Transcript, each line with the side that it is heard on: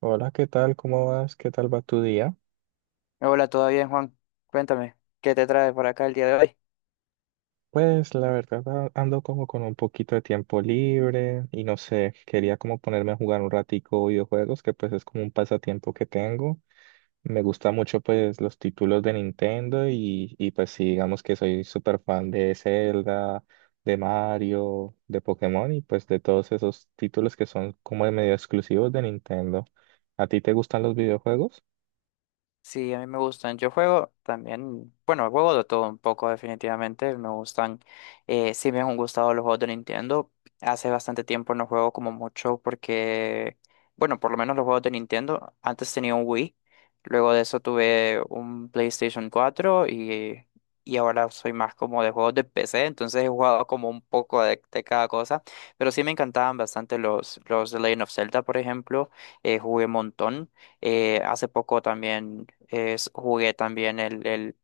right: Hola, ¿qué tal? ¿Cómo vas? ¿Qué tal va tu día?
left: Hola, ¿todo bien, Juan? Cuéntame, ¿qué te trae por acá el día de hoy?
right: Pues la verdad ando como con un poquito de tiempo libre y no sé, quería como ponerme a jugar un ratico videojuegos, que pues es como un pasatiempo que tengo. Me gusta mucho pues los títulos de Nintendo y pues sí, digamos que soy súper fan de Zelda, de Mario, de Pokémon y pues de todos esos títulos que son como de medio exclusivos de Nintendo. ¿A ti te gustan los videojuegos?
left: Sí, a mí me gustan. Yo juego también, bueno, juego de todo un poco definitivamente. Me gustan, sí me han gustado los juegos de Nintendo. Hace bastante tiempo no juego como mucho porque, bueno, por lo menos los juegos de Nintendo. Antes tenía un Wii, luego de eso tuve un PlayStation 4 y ahora soy más como de juegos de PC. Entonces he jugado como un poco de cada cosa, pero sí me encantaban bastante los The Legend of Zelda, por ejemplo. Jugué un montón. Hace poco también jugué también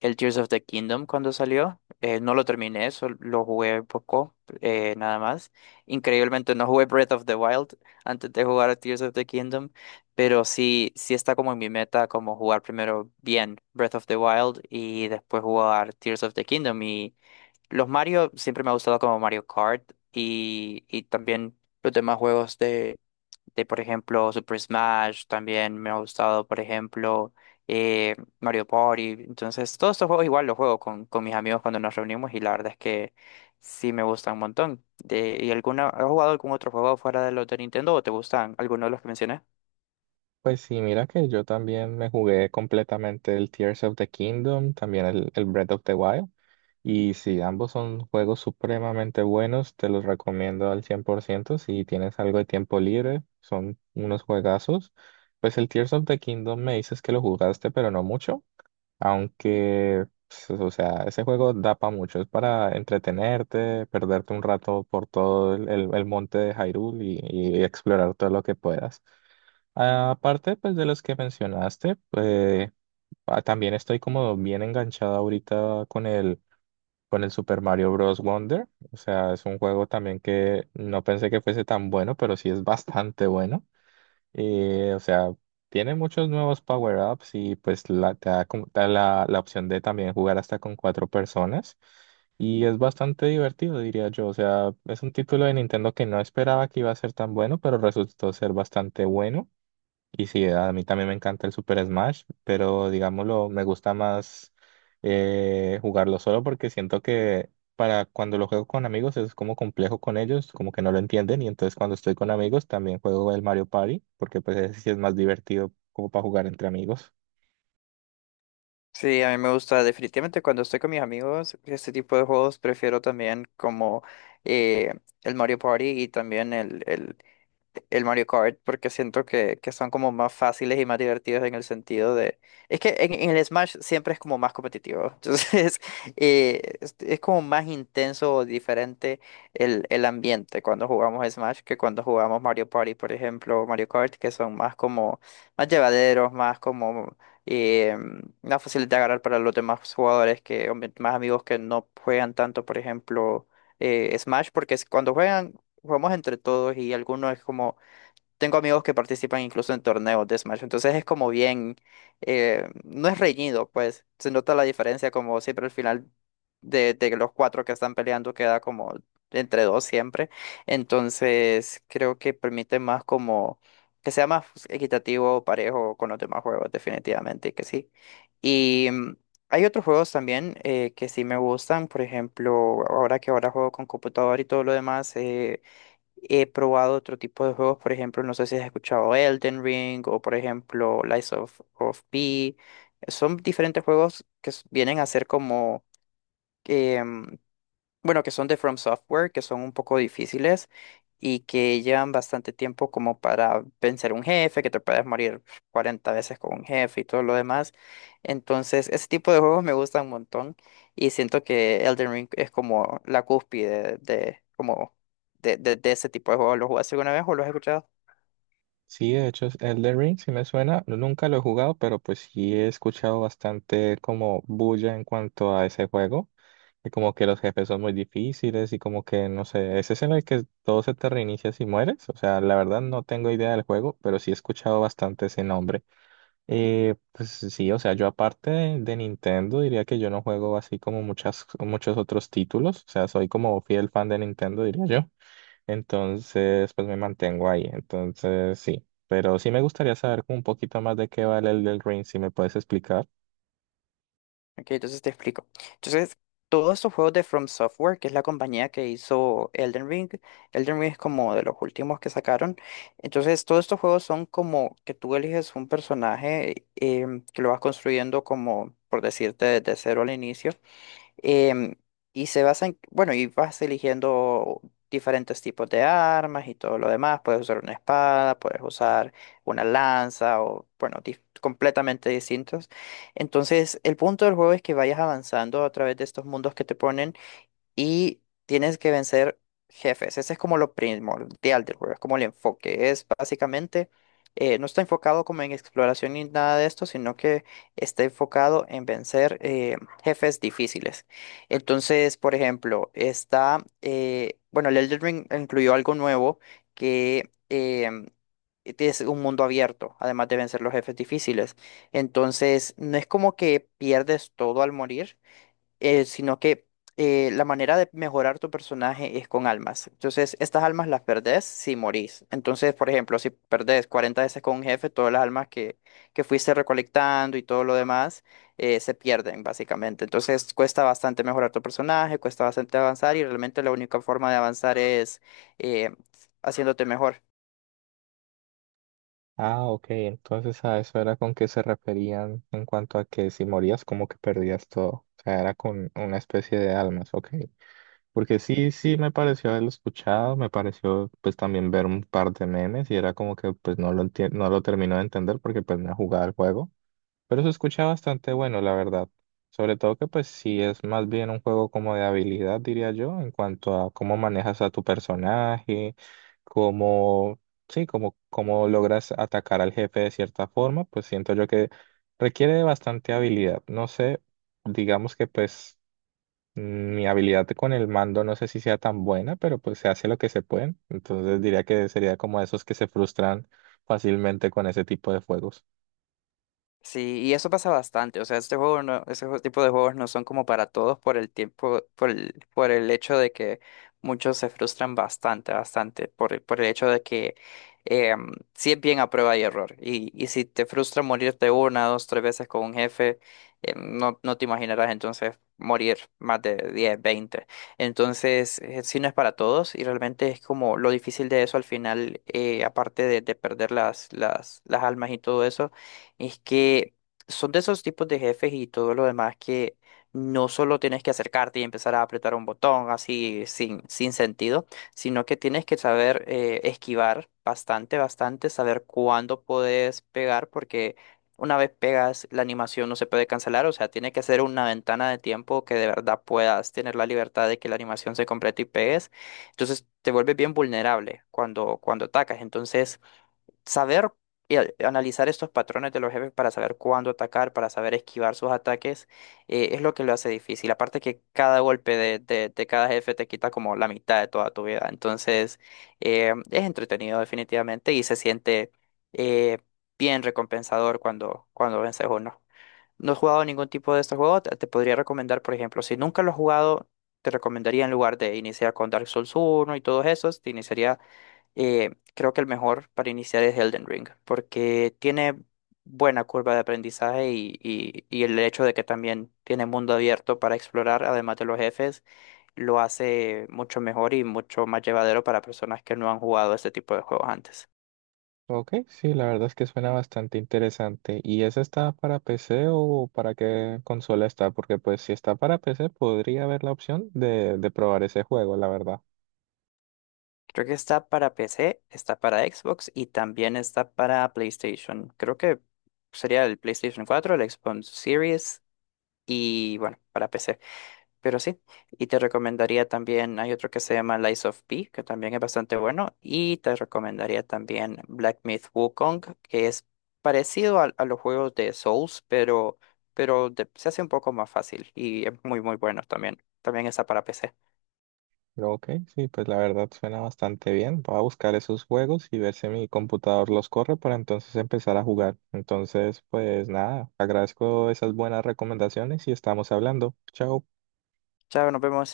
left: el Tears of the Kingdom cuando salió. No lo terminé, lo jugué un poco, nada más. Increíblemente no jugué Breath of the Wild antes de jugar a Tears of the Kingdom, pero sí está como en mi meta como jugar primero bien Breath of the Wild y después jugar Tears of the Kingdom. Y los Mario siempre me ha gustado como Mario Kart y también los demás juegos de, por ejemplo, Super Smash, también me ha gustado, por ejemplo, Mario Party. Entonces, todos estos juegos igual los juego con mis amigos cuando nos reunimos y la verdad es que sí me gustan un montón. De, ¿y alguna, has jugado algún otro juego fuera de los de Nintendo o te gustan alguno de los que mencioné?
right: Pues sí, mira que yo también me jugué completamente el Tears of the Kingdom, también el Breath of the Wild. Y sí, ambos son juegos supremamente buenos, te los recomiendo al 100% si tienes algo de tiempo libre, son unos juegazos. Pues el Tears of the Kingdom me dices que lo jugaste, pero no mucho, aunque, pues, o sea, ese juego da para mucho, es para entretenerte, perderte un rato por todo el monte de Hyrule y explorar todo lo que puedas. Aparte, pues de los que mencionaste, también estoy como bien enganchada ahorita con con el Super Mario Bros. Wonder. O sea, es un juego también que no pensé que fuese tan bueno, pero sí es bastante bueno. Y, o sea, tiene muchos nuevos power-ups y pues te da, te da la opción de también jugar hasta con cuatro personas. Y es bastante divertido, diría yo. O sea, es un título de Nintendo que no esperaba que iba a ser tan bueno, pero resultó ser bastante bueno. Y sí, a mí también me encanta el Super Smash, pero digámoslo, me gusta más jugarlo solo porque siento que para cuando lo juego con amigos es como complejo con ellos, como que no lo entienden y entonces cuando estoy con amigos también juego el Mario Party porque pues ese sí es más divertido como para jugar entre amigos.
left: Sí, a mí me gusta definitivamente cuando estoy con mis amigos, este tipo de juegos prefiero también como eh, el Mario Party y también el Mario Kart porque siento que son como más fáciles y más divertidos en el sentido de... Es que en el Smash siempre es como más competitivo, entonces es como más intenso o diferente el ambiente cuando jugamos Smash que cuando jugamos Mario Party, por ejemplo, o Mario Kart, que son más como más llevaderos, más como eh, más fáciles de agarrar para los demás jugadores, que o más amigos que no juegan tanto, por ejemplo Smash, porque cuando juegan jugamos entre todos y algunos es como, tengo amigos que participan incluso en torneos de Smash, entonces es como bien, no es reñido, pues se nota la diferencia como siempre al final de los cuatro que están peleando queda como entre dos siempre, entonces creo que permite más como que sea más equitativo, parejo con los demás juegos, definitivamente que sí. Y hay otros juegos también que sí me gustan, por ejemplo, ahora que ahora juego con computador y todo lo demás. He probado otro tipo de juegos, por ejemplo, no sé si has escuchado Elden Ring o por ejemplo Lies of P. Son diferentes juegos que vienen a ser como em, bueno, que son de From Software, que son un poco difíciles y que llevan bastante tiempo como para vencer un jefe, que te puedes morir 40 veces con un jefe y todo lo demás. Entonces, ese tipo de juegos me gustan un montón y siento que Elden Ring es como la cúspide como de ese tipo de juegos. ¿Lo jugaste alguna vez o lo has escuchado?
right: Sí, de hecho, es Elden Ring sí me suena, nunca lo he jugado, pero pues sí he escuchado bastante como bulla en cuanto a ese juego. Y como que los jefes son muy difíciles y como que, no sé, ese es en el que todo se te reinicia si mueres. O sea, la verdad no tengo idea del juego, pero sí he escuchado bastante ese nombre. Pues sí, o sea, yo aparte de Nintendo diría que yo no juego así como muchas, muchos otros títulos. O sea, soy como fiel fan de Nintendo, diría yo. Entonces, pues me mantengo ahí. Entonces, sí. Pero sí me gustaría saber como un poquito más de qué vale el del Ring, si me puedes explicar.
left: Ok, entonces te explico. Entonces, todos estos juegos de From Software, que es la compañía que hizo Elden Ring, Elden Ring es como de los últimos que sacaron. Entonces, todos estos juegos son como que tú eliges un personaje que lo vas construyendo como, por decirte, desde cero al inicio. Em, y se basa en, bueno, y vas eligiendo diferentes tipos de armas y todo lo demás. Puedes usar una espada, puedes usar una lanza o, bueno, completamente distintos. Entonces, el punto del juego es que vayas avanzando a través de estos mundos que te ponen y tienes que vencer jefes. Ese es como lo primordial del juego, es como el enfoque. Es básicamente, no está enfocado como en exploración ni nada de esto, sino que está enfocado en vencer jefes difíciles. Entonces, por ejemplo, está, bueno, el Elden Ring incluyó algo nuevo que es un mundo abierto, además de vencer los jefes difíciles. Entonces, no es como que pierdes todo al morir, sino que la manera de mejorar tu personaje es con almas. Entonces, estas almas las perdés si morís. Entonces, por ejemplo, si perdés 40 veces con un jefe, todas las almas que fuiste recolectando y todo lo demás se pierden, básicamente. Entonces, cuesta bastante mejorar tu personaje, cuesta bastante avanzar y realmente la única forma de avanzar es eh, haciéndote mejor.
right: Ah, ok, entonces a eso era con que se referían en cuanto a que si morías como que perdías todo, o sea, era con una especie de almas, ok, porque sí, sí me pareció haberlo escuchado, me pareció pues también ver un par de memes y era como que pues no lo no lo termino de entender porque pues no he jugado el juego. Pero se escucha bastante bueno, la verdad. Sobre todo que pues sí es más bien un juego como de habilidad, diría yo, en cuanto a cómo manejas a tu personaje, cómo, sí, cómo, cómo logras atacar al jefe de cierta forma, pues siento yo que requiere de bastante habilidad. No sé, digamos que pues mm, mi habilidad con el mando no sé si sea tan buena, pero pues se hace lo que se puede. Entonces diría que sería como esos que se frustran fácilmente con ese tipo de juegos.
left: Sí, y eso pasa bastante. O sea, este juego no, ese jue- tipo de juegos no son como para todos por el tiempo, por el hecho de que muchos se frustran bastante, por el hecho de que sí es bien a prueba y error. Y si te frustra morirte una, dos, tres veces con un jefe, no te imaginarás entonces morir más de 10, 20. Entonces, sí no es para todos y realmente es como lo difícil de eso al final, aparte de perder las almas y todo eso es que son de esos tipos de jefes y todo lo demás que no solo tienes que acercarte y empezar a apretar un botón así sin sentido, sino que tienes que saber esquivar bastante, saber cuándo puedes pegar, porque una vez pegas la animación no se puede cancelar, o sea, tiene que ser una ventana de tiempo que de verdad puedas tener la libertad de que la animación se complete y pegues. Entonces te vuelves bien vulnerable cuando atacas. Entonces saber y analizar estos patrones de los jefes para saber cuándo atacar, para saber esquivar sus ataques, es lo que lo hace difícil. Aparte que cada golpe de cada jefe te quita como la mitad de toda tu vida. Entonces, es entretenido definitivamente y se siente eh, bien recompensador cuando vences uno. No, he jugado ningún tipo de estos juegos, te podría recomendar, por ejemplo, si nunca lo has jugado, te recomendaría en lugar de iniciar con Dark Souls uno y todos esos, te iniciaría creo que el mejor para iniciar es Elden Ring, porque tiene buena curva de aprendizaje y el hecho de que también tiene mundo abierto para explorar, además de los jefes, lo hace mucho mejor y mucho más llevadero para personas que no han jugado este tipo de juegos antes.
right: Ok, sí, la verdad es que suena bastante interesante. ¿Y esa está para PC o para qué consola está? Porque pues si está para PC podría haber la opción de probar ese juego, la verdad.
left: Creo que está para PC, está para Xbox y también está para PlayStation. Creo que sería el PlayStation 4 el Xbox Series y bueno, para PC. Pero sí, y te recomendaría también, hay otro que se llama Lies of P, que también es bastante bueno, y te recomendaría también Black Myth Wukong, que es parecido a los juegos de Souls, pero, se hace un poco más fácil y es muy, muy bueno también. También está para PC.
right: Pero ok, sí, pues la verdad suena bastante bien. Voy a buscar esos juegos y ver si mi computador los corre para entonces empezar a jugar. Entonces, pues nada, agradezco esas buenas recomendaciones y estamos hablando. Chao.
left: Chao, nos vemos.